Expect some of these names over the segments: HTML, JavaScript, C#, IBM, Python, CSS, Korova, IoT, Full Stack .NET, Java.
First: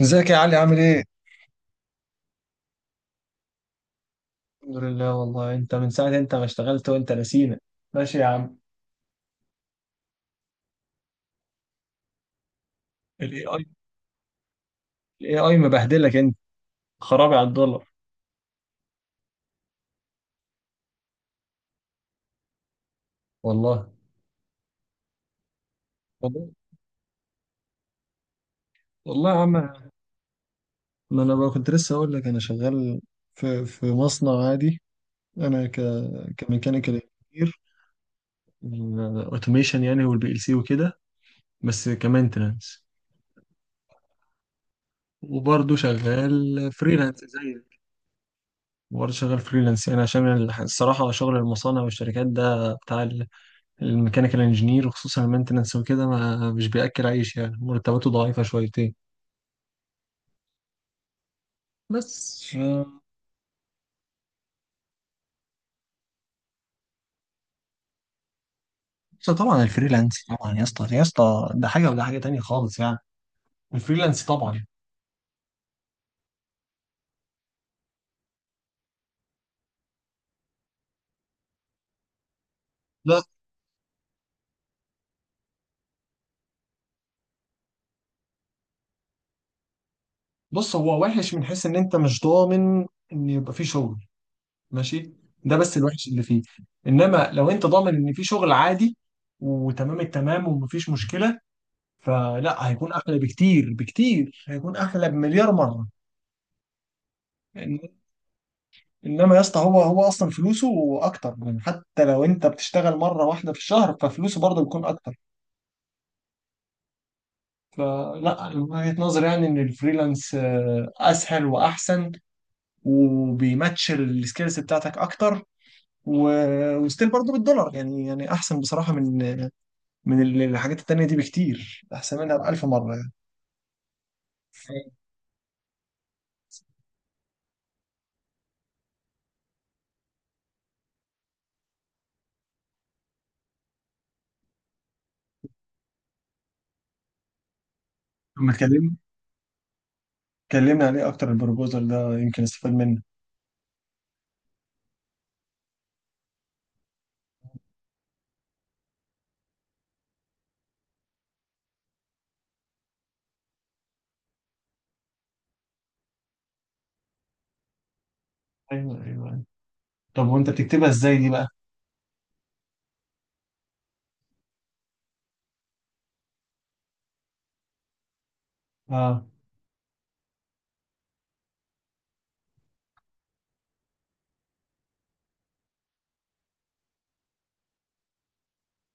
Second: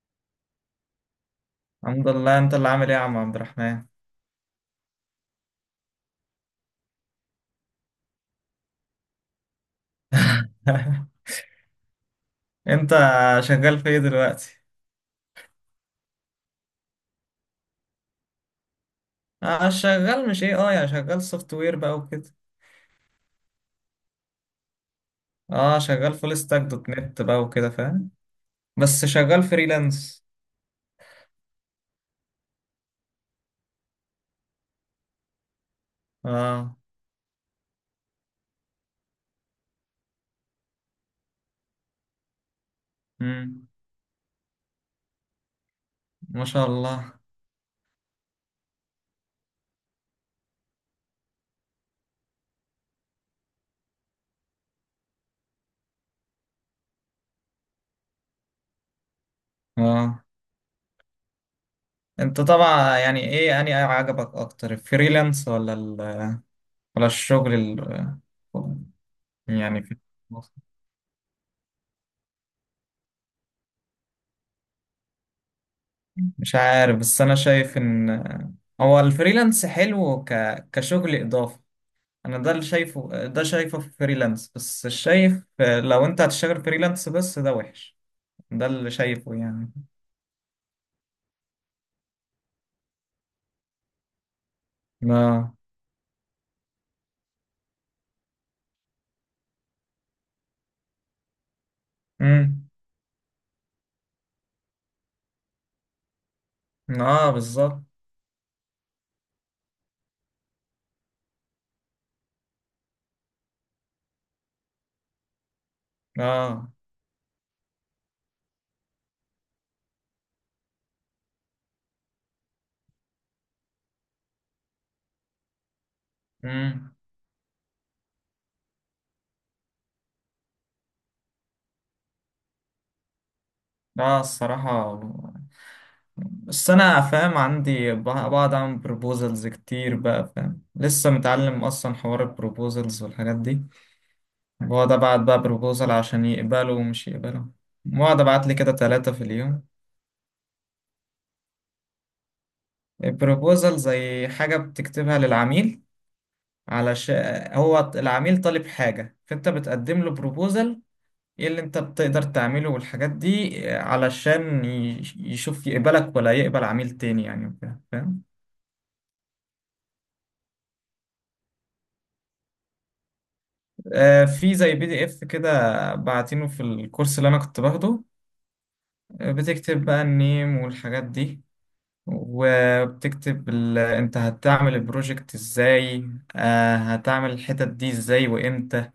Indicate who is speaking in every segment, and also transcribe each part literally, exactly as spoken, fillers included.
Speaker 1: ازيك يا علي عامل ايه؟
Speaker 2: الحمد لله. انت اللي عامل ايه يا عم عبد الرحمن؟
Speaker 1: الحمد لله. والله انت من ساعة انت ما اشتغلت وانت نسينا. ماشي يا عم.
Speaker 2: انت
Speaker 1: الاي اي.
Speaker 2: شغال في ايه دلوقتي؟
Speaker 1: الاي اي مبهدلك انت، خرابي على الدولار.
Speaker 2: اه، شغال مش ايه، اه يا شغال سوفت وير بقى وكده.
Speaker 1: والله.
Speaker 2: اه، شغال فول
Speaker 1: والله.
Speaker 2: ستاك دوت نت بقى وكده فاهم، بس
Speaker 1: والله يا
Speaker 2: شغال
Speaker 1: عم،
Speaker 2: فريلانس.
Speaker 1: ما انا بقى كنت لسه اقول لك انا شغال في في مصنع عادي. انا ك
Speaker 2: اه.
Speaker 1: كميكانيكال انجينير، اوتوميشن يعني والبي ال سي وكده، بس كمانتنس.
Speaker 2: امم.
Speaker 1: وبرضه شغال
Speaker 2: ما شاء الله.
Speaker 1: فريلانس زيك. وبرضه شغال فريلانس يعني عشان الح- الصراحة شغل المصانع والشركات ده بتاع الميكانيكال انجينير، وخصوصا المينتنس وكده، ما مش بياكل عيش يعني، مرتباته ضعيفه شويتين.
Speaker 2: اه،
Speaker 1: بس
Speaker 2: انت
Speaker 1: آه،
Speaker 2: طبعا، يعني ايه اني عجبك اكتر، الفريلانس ولا ال... ولا الشغل ال...
Speaker 1: بس طبعا
Speaker 2: يعني في
Speaker 1: الفريلانس
Speaker 2: مصر؟
Speaker 1: طبعا يا اسطى، يا اسطى ده حاجه وده حاجه تانية خالص يعني. الفريلانس طبعا.
Speaker 2: مش عارف، بس انا شايف ان هو الفريلانس حلو ك... كشغل اضافي. انا ده اللي
Speaker 1: لا،
Speaker 2: شايفه، ده شايفه في فريلانس بس، شايف لو انت هتشتغل فريلانس بس ده وحش. ده اللي شايفه يعني.
Speaker 1: بص هو وحش من حيث ان انت مش ضامن ان يبقى فيه شغل، ماشي؟
Speaker 2: اه.
Speaker 1: ده بس الوحش اللي فيه. انما لو انت ضامن ان فيه شغل عادي وتمام التمام ومفيش مشكله، فلا
Speaker 2: امم.
Speaker 1: هيكون احلى بكتير بكتير، هيكون احلى بمليار مره.
Speaker 2: اه، بالظبط.
Speaker 1: انما يا اسطى هو هو اصلا فلوسه اكتر يعني، حتى لو انت بتشتغل مره واحده في الشهر ففلوسه برضه بيكون اكتر.
Speaker 2: اه.
Speaker 1: فلا من وجهه نظري يعني ان الفريلانس آه، اسهل واحسن، وبيماتش السكيلز بتاعتك اكتر، و-
Speaker 2: امم.
Speaker 1: وستيل برضه بالدولار يعني، يعني احسن بصراحه من من ال- الحاجات التانيه دي بكتير، احسن منها بألف مره يعني.
Speaker 2: اه، الصراحة بس انا فاهم، عندي ب- بقعد اعمل بروبوزلز كتير بقى فاهم، لسه متعلم اصلا حوار البروبوزلز والحاجات دي. بقعد ابعت بقى بروبوزل عشان يقبلوا ومش يقبلوا، بقعد ابعت
Speaker 1: لما
Speaker 2: لي كده
Speaker 1: اتكلمنا
Speaker 2: ثلاثة في اليوم.
Speaker 1: اتكلمنا عليه اكتر، البروبوزال ده يمكن استفاد منه.
Speaker 2: البروبوزل زي حاجة بتكتبها للعميل، علشان هو العميل طالب حاجة فانت بتقدم له بروبوزل ايه اللي انت بتقدر تعمله والحاجات دي، آه، علشان ي- يشوف يقبلك ولا يقبل عميل تاني يعني وكده فاهم.
Speaker 1: ايوه ايوه، طب وانت بتكتبها ازاي دي بقى؟
Speaker 2: آه، في زي بي دي اف كده بعتينه في الكورس اللي انا كنت باخده.
Speaker 1: اه.
Speaker 2: آه، بتكتب بقى النيم والحاجات دي، وبتكتب ال... انت هتعمل البروجكت ازاي، آه هتعمل الحتت دي ازاي وامتى.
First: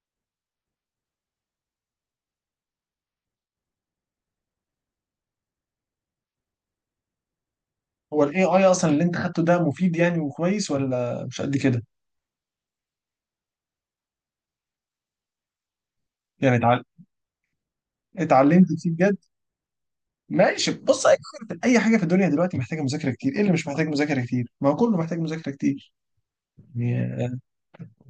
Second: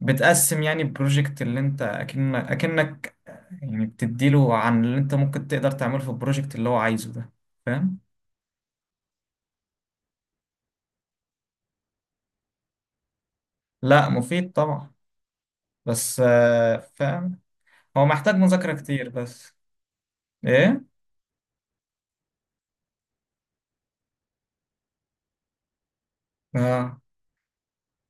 Speaker 2: بتقسم يعني البروجكت اللي انت اكنك اكنك يعني، بتديله عن اللي انت ممكن تقدر تعمله في البروجكت اللي هو عايزه ده، فاهم.
Speaker 1: هو الاي اي اصلا اللي انت خدته ده مفيد يعني وكويس، ولا مش قد كده؟
Speaker 2: لا، مفيد طبعا، بس
Speaker 1: يعني
Speaker 2: آه،
Speaker 1: اتعل-
Speaker 2: فاهم، هو محتاج
Speaker 1: اتعلمت
Speaker 2: مذاكرة
Speaker 1: فيه
Speaker 2: كتير
Speaker 1: بجد؟
Speaker 2: بس.
Speaker 1: ماشي.
Speaker 2: ايه.
Speaker 1: بص، اي حاجه في أي حاجة في الدنيا دلوقتي محتاجه مذاكره كتير، ايه اللي مش محتاج مذاكره كتير؟ ما هو كله محتاج مذاكره كتير
Speaker 2: اه.
Speaker 1: يعني.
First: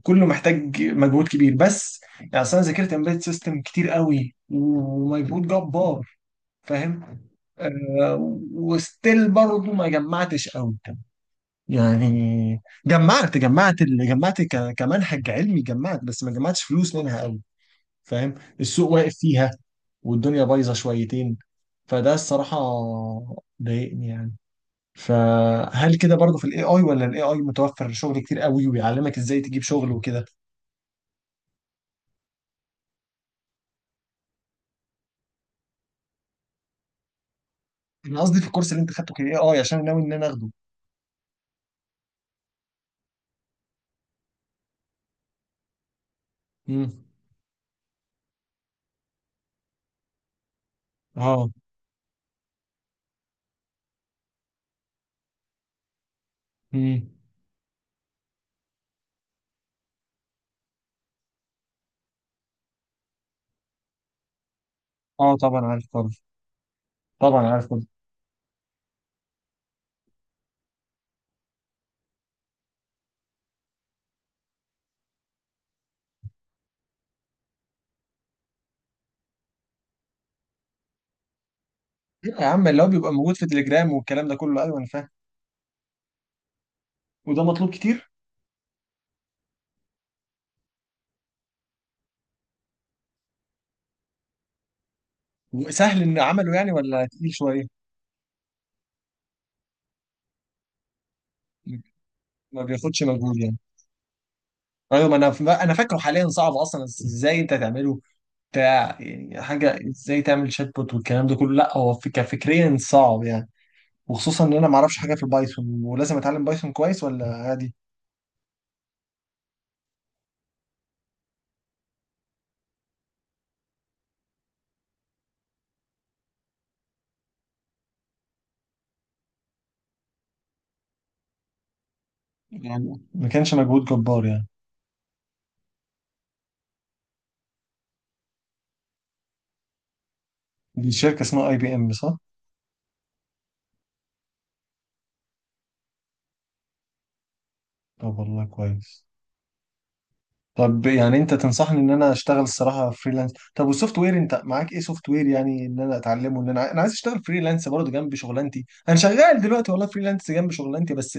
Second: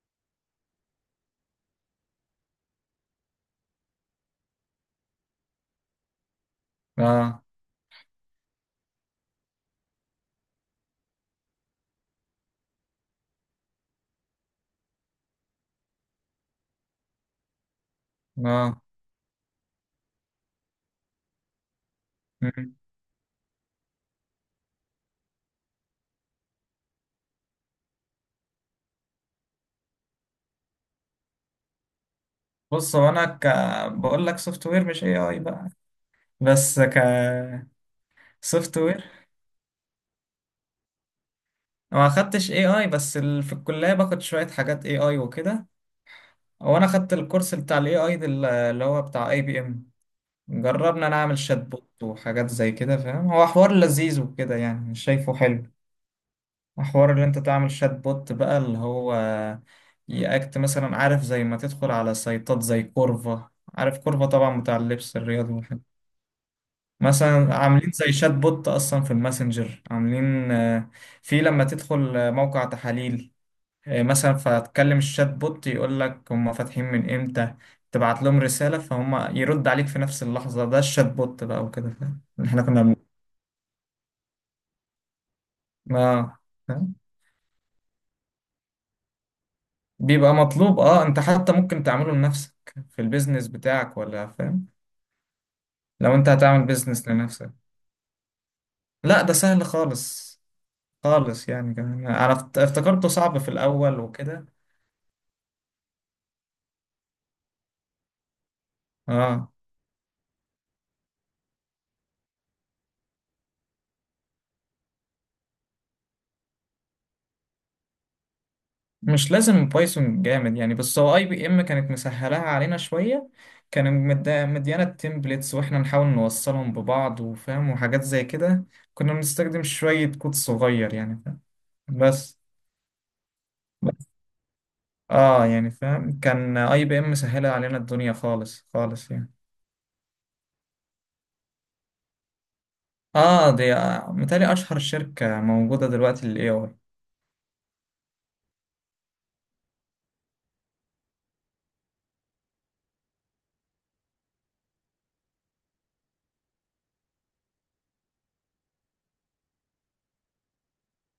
Speaker 1: كله محتاج مجهود كبير، بس يعني أصل انا ذاكرت امبيد سيستم كتير قوي ومجهود جبار، فاهم؟
Speaker 2: اه.
Speaker 1: آه. وستيل برضه ما جمعتش قوي، يعني جمعت جمعت ال- جمعت ك- كمنهج علمي جمعت، بس ما جمعتش فلوس منها قوي. فاهم؟
Speaker 2: اه.
Speaker 1: السوق واقف فيها، والدنيا بايظه شويتين، فده الصراحه
Speaker 2: مم.
Speaker 1: ضايقني يعني. فهل كده برضه في الاي اي، ولا الاي اي متوفر شغل كتير قوي ويعلمك ازاي تجيب شغل وكده؟
Speaker 2: بص هو انا ك... بقول لك سوفت وير مش اي اي بقى، بس ك
Speaker 1: انا قصدي في الكورس
Speaker 2: سوفت
Speaker 1: اللي انت
Speaker 2: وير،
Speaker 1: خدته كان اي اي، عشان ناوي ان انا اخده.
Speaker 2: ما خدتش اي اي، بس ال... في الكلية باخد شوية حاجات اي اي وكده، وانا
Speaker 1: امم.
Speaker 2: خدت الكورس بتاع الاي اي اللي هو بتاع اي بي ام. جربنا نعمل
Speaker 1: اه.
Speaker 2: شات بوت وحاجات زي كده فاهم، هو حوار لذيذ وكده يعني، مش شايفه حلو.
Speaker 1: امم.
Speaker 2: حوار اللي انت تعمل شات بوت بقى اللي هو يأكت مثلا، عارف زي ما تدخل على سايتات زي كورفا، عارف كورفا طبعا بتاع اللبس
Speaker 1: اه
Speaker 2: الرياضي
Speaker 1: طبعا
Speaker 2: والحاجات
Speaker 1: عارف
Speaker 2: دي.
Speaker 1: طبعا. طبعا
Speaker 2: مثلا
Speaker 1: عارف طبعا.
Speaker 2: عاملين زي شات بوت اصلا في الماسنجر، عاملين آه، في لما تدخل آه، موقع تحاليل آه، مثلا، فتكلم الشات بوت يقول لك هم فاتحين من امتى، تبعت لهم رسالة فهم يرد عليك في نفس اللحظة. ده الشات بوت بقى وكده فاهم،
Speaker 1: إيه يا
Speaker 2: اللي احنا
Speaker 1: عم اللي
Speaker 2: كنا
Speaker 1: هو
Speaker 2: بن-
Speaker 1: بيبقى موجود في تليجرام والكلام ده كله، ايوه انا فاهم.
Speaker 2: اه، فاهم؟
Speaker 1: وده مطلوب كتير.
Speaker 2: بيبقى مطلوب اه، انت حتى ممكن تعمله لنفسك في البيزنس بتاعك ولا فاهم.
Speaker 1: وسهل
Speaker 2: لو
Speaker 1: ان
Speaker 2: انت
Speaker 1: عمله
Speaker 2: هتعمل
Speaker 1: يعني، ولا
Speaker 2: بيزنس
Speaker 1: تقيل
Speaker 2: لنفسك،
Speaker 1: شويه؟
Speaker 2: لا، ده سهل خالص خالص يعني، كمان انا افت-
Speaker 1: ما بياخدش
Speaker 2: افتكرته
Speaker 1: مجهود
Speaker 2: صعب في
Speaker 1: يعني؟
Speaker 2: الاول وكده.
Speaker 1: ايوه. ما انا انا فاكره حاليا صعب اصلا ازاي انت تعمله، بتاع يعني
Speaker 2: اه،
Speaker 1: حاجه ازاي تعمل شات بوت والكلام ده كله، لا هو فك- كفكريا صعب يعني. وخصوصا ان انا ما اعرفش حاجه في البايثون، ولازم اتعلم بايثون كويس ولا عادي؟
Speaker 2: مش لازم بايثون جامد يعني، بس هو اي بي ام كانت مسهلاها علينا شويه، كان مد- مديانا التمبلتس، واحنا نحاول نوصلهم ببعض وفاهم وحاجات زي كده. كنا بنستخدم شويه كود صغير يعني فاهم بس.
Speaker 1: يعني ما كانش مجهود جبار يعني؟
Speaker 2: اه، يعني فاهم، كان اي بي ام مسهله علينا الدنيا خالص خالص يعني.
Speaker 1: دي شركه اسمها اي بي ام صح؟
Speaker 2: اه، دي آه متهيألي اشهر شركه موجوده دلوقتي للاي اي.
Speaker 1: طب والله كويس. طب يعني انت تنصحني ان انا اشتغل الصراحه فريلانس؟ طب والسوفت وير انت معاك ايه سوفت وير، يعني ان انا اتعلمه ان انا ع- انا عايز اشتغل فريلانس برضه جنب شغلانتي، انا شغال دلوقتي والله فريلانس جنب شغلانتي بس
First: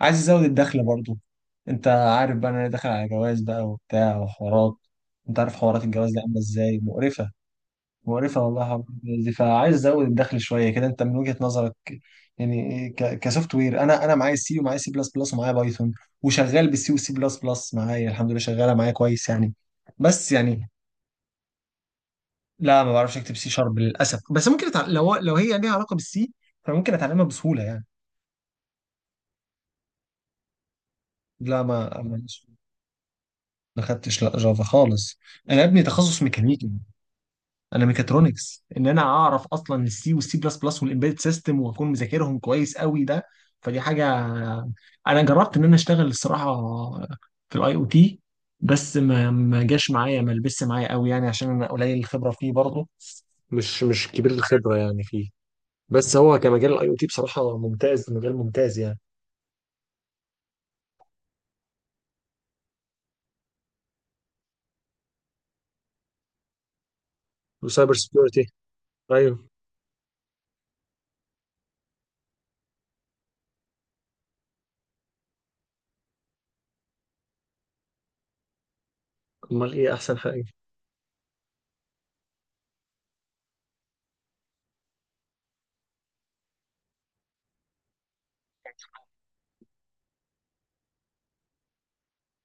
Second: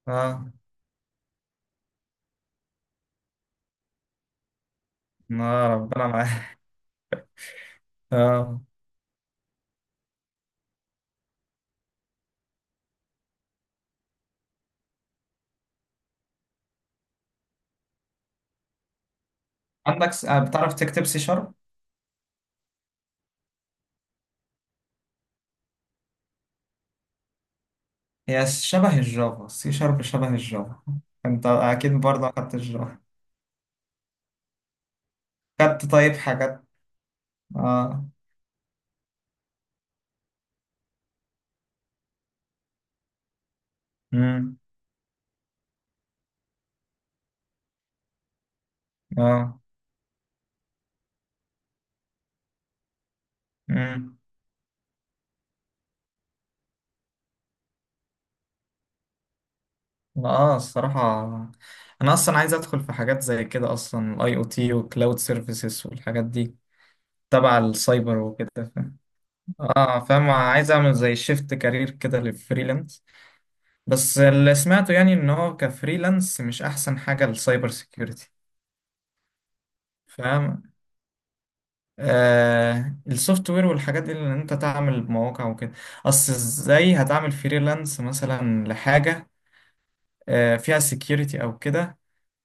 Speaker 1: عايز ازود
Speaker 2: اه.
Speaker 1: الدخل برضه. انت عارف بقى ان انا داخل على جواز بقى وبتاع وحوارات، انت عارف
Speaker 2: آه،
Speaker 1: حوارات
Speaker 2: ربنا
Speaker 1: الجواز دي عامله
Speaker 2: معاك.
Speaker 1: ازاي مقرفه، مقرفة
Speaker 2: اه،
Speaker 1: والله حوار الجهاز دي، فعايز ازود الدخل شوية كده. انت من وجهة نظرك يعني ك- كسوفت وير، انا انا معايا سي ومعايا سي بلس بلس ومعايا بايثون، وشغال بالسي وسي بلس بلس، معايا الحمد لله شغالة معايا كويس يعني.
Speaker 2: عندك س-
Speaker 1: بس
Speaker 2: آه،
Speaker 1: يعني
Speaker 2: بتعرف تكتب سي شارب؟
Speaker 1: لا، ما بعرفش اكتب سي شارب للاسف، بس ممكن أتع... لو لو هي ليها علاقة بالسي فممكن اتعلمها بسهولة يعني.
Speaker 2: هي شبه الجافا، سي شارب شبه الجافا، انت
Speaker 1: لا
Speaker 2: اكيد
Speaker 1: ما ما
Speaker 2: برضه اخدت الجافا.
Speaker 1: ما خدتش لا جافا خالص، انا ابني
Speaker 2: خدت طيب
Speaker 1: تخصص
Speaker 2: حاجات.
Speaker 1: ميكانيكي، انا
Speaker 2: اه.
Speaker 1: ميكاترونكس. ان انا اعرف اصلا السي والسي بلس بلس والامبيدد سيستم واكون مذاكرهم كويس قوي ده، فدي حاجه.
Speaker 2: امم.
Speaker 1: انا جربت ان انا اشتغل الصراحه في الاي او تي، بس ما
Speaker 2: اه.
Speaker 1: ما جاش معايا، ما لبس معايا قوي يعني عشان انا قليل الخبره فيه برضه، مش مش
Speaker 2: امم.
Speaker 1: كبير الخبرة يعني فيه. بس هو كمجال الاي او تي بصراحة ممتاز، مجال ممتاز يعني.
Speaker 2: اه، الصراحة انا اصلا عايز ادخل في حاجات زي كده اصلا، الاي او تي وكلاود سيرفيسز والحاجات دي تبع
Speaker 1: وسايبر
Speaker 2: السايبر
Speaker 1: سكيورتي.
Speaker 2: وكده فاهم.
Speaker 1: ايوه.
Speaker 2: اه فاهم، عايز اعمل زي شيفت كارير كده للفريلانس، بس اللي سمعته يعني ان هو كفريلانس مش احسن حاجة للسايبر سيكيورتي
Speaker 1: امال ايه احسن حاجة؟
Speaker 2: فاهم. آه السوفت وير والحاجات دي اللي انت تعمل مواقع وكده، اصل ازاي هتعمل فريلانس مثلا لحاجة آه فيها سكيورتي او كده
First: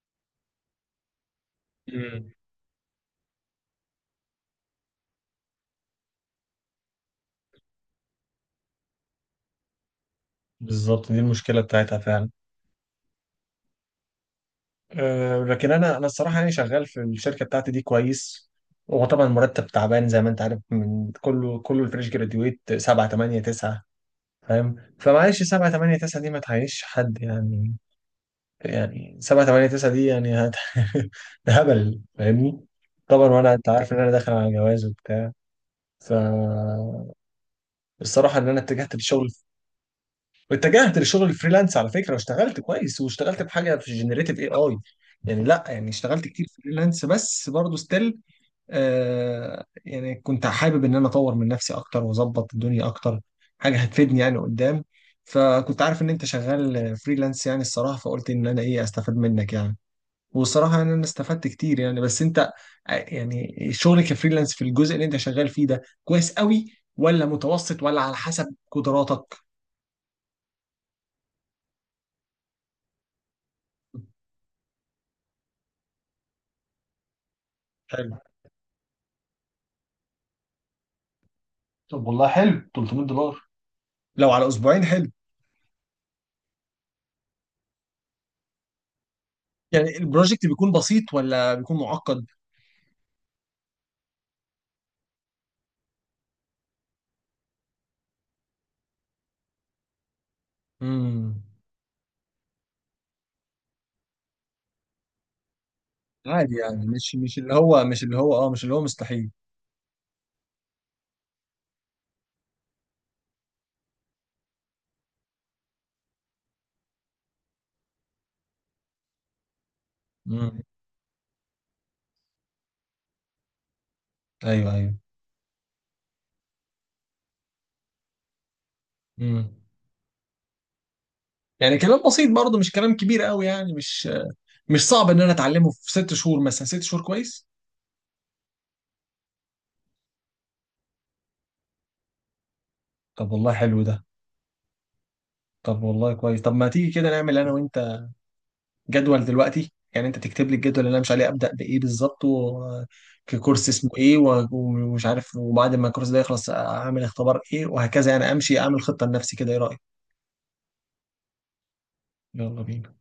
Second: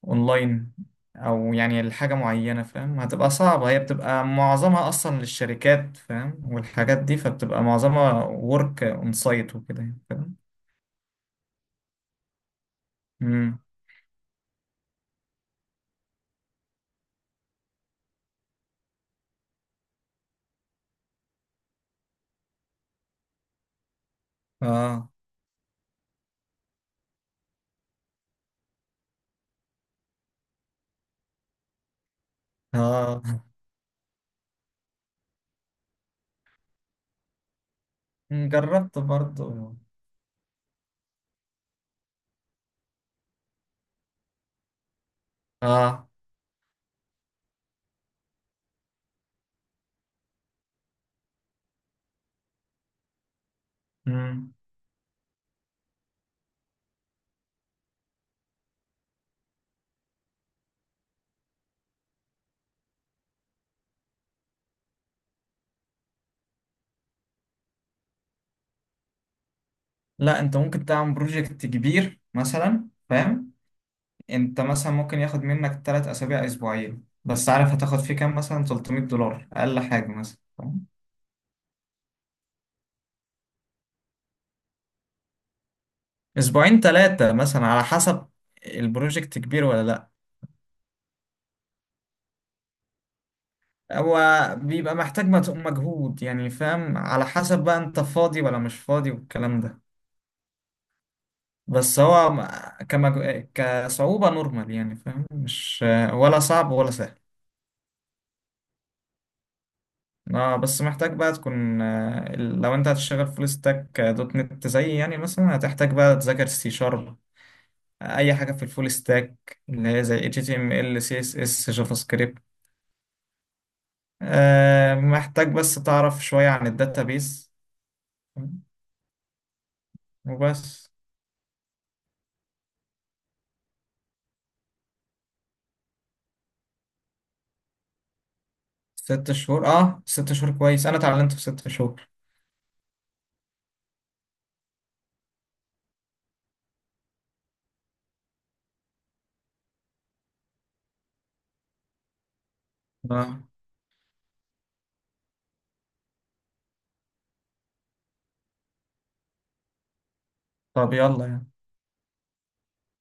Speaker 2: اونلاين، او يعني لحاجة
Speaker 1: مم.
Speaker 2: معينة فاهم هتبقى صعبة، هي بتبقى معظمها اصلا للشركات فاهم والحاجات دي، فبتبقى معظمها ورك اون سايت وكده يعني، فاهم.
Speaker 1: بالظبط دي المشكله بتاعتها فعلا.
Speaker 2: امم.
Speaker 1: أه، لكن انا انا الصراحه يعني شغال في الشركه بتاعتي دي كويس. هو طبعا المرتب تعبان زي ما انت عارف، من كله كله الفريش جراديويت سبعة تمنية تسعة، فاهم؟
Speaker 2: اه.
Speaker 1: فمعلش سبعة تمنية تسعة دي ما تعيش حد يعني. يعني سبعة تمنية تسعة دي يعني هت... ده هبل فاهمني.
Speaker 2: اه،
Speaker 1: طبعا. وانا انت عارف ان انا داخل على جواز وبتاع، فالصراحه ان انا اتجهت
Speaker 2: جربت
Speaker 1: للشغل
Speaker 2: برضو.
Speaker 1: واتجهت لشغل الفريلانس على فكره، واشتغلت كويس واشتغلت بحاجه في جنريتيف اي اي. يعني لا يعني
Speaker 2: اه.
Speaker 1: اشتغلت كتير فريلانس، بس برضه ستيل آه، يعني كنت حابب ان انا اطور من نفسي اكتر واظبط الدنيا اكتر، حاجه هتفيدني يعني
Speaker 2: امم.
Speaker 1: قدام. فكنت عارف ان انت شغال فريلانس يعني الصراحه، فقلت ان انا ايه استفاد منك يعني. والصراحه يعني انا استفدت كتير يعني. بس انت آه، يعني شغلك كفريلانس في الجزء اللي انت شغال فيه ده كويس قوي، ولا متوسط، ولا على حسب قدراتك؟
Speaker 2: لا، انت ممكن تعمل بروجكت كبير مثلا فاهم، انت مثلا ممكن ياخد منك تلات اسابيع اسبوعين، بس عارف هتاخد فيه كام؟ مثلا ثلاث مية دولار اقل حاجه مثلا، فاهم؟
Speaker 1: طب والله حلو، ثلاثمائة دولار لو على اسبوعين حلو.
Speaker 2: اسبوعين تلاتة مثلا على حسب البروجكت كبير ولا
Speaker 1: يعني
Speaker 2: لا.
Speaker 1: البروجكت بيكون بسيط ولا بيكون معقد؟
Speaker 2: هو بيبقى محتاج مت- مجهود يعني فاهم، على حسب بقى انت فاضي ولا مش فاضي والكلام ده.
Speaker 1: امم.
Speaker 2: بس هو م- كمج... كصعوبة نورمال يعني فاهم، مش ولا
Speaker 1: عادي
Speaker 2: صعب
Speaker 1: يعني،
Speaker 2: ولا
Speaker 1: مش
Speaker 2: سهل.
Speaker 1: مش اللي هو، مش اللي هو اه، مش اللي هو مستحيل.
Speaker 2: اه، بس محتاج بقى تكون، آه، لو انت هتشتغل فول ستاك دوت نت زي يعني مثلا، هتحتاج بقى تذاكر سي شارب، اي حاجه في الفول ستاك اللي هي زي
Speaker 1: امم.
Speaker 2: إتش تي إم إل سي إس إس جافا سكريبت،
Speaker 1: ايوه ايوه.
Speaker 2: آه، محتاج بس تعرف شويه عن الداتابيس
Speaker 1: امم.
Speaker 2: وبس.
Speaker 1: يعني كلام بسيط برضه، مش كلام كبير قوي يعني، مش مش صعب ان انا اتعلمه في ست شهور مثلا. ست شهور كويس.
Speaker 2: ست شهور، اه، ست شهور كويس، انا اتعلمت في ست شهور.
Speaker 1: طب والله حلو ده. طب والله كويس. طب ما تيجي كده نعمل انا وانت جدول دلوقتي، يعني انت تكتب لي الجدول اللي انا مش عليه ابدا بايه بالظبط، و-
Speaker 2: آه.
Speaker 1: ككورس اسمه ايه، و- ومش عارف، وبعد ما الكورس ده يخلص اعمل اختبار ايه، وهكذا يعني. امشي اعمل خطه لنفسي كده، ايه رايك؟
Speaker 2: طب يلا يعني.
Speaker 1: يلا بينا.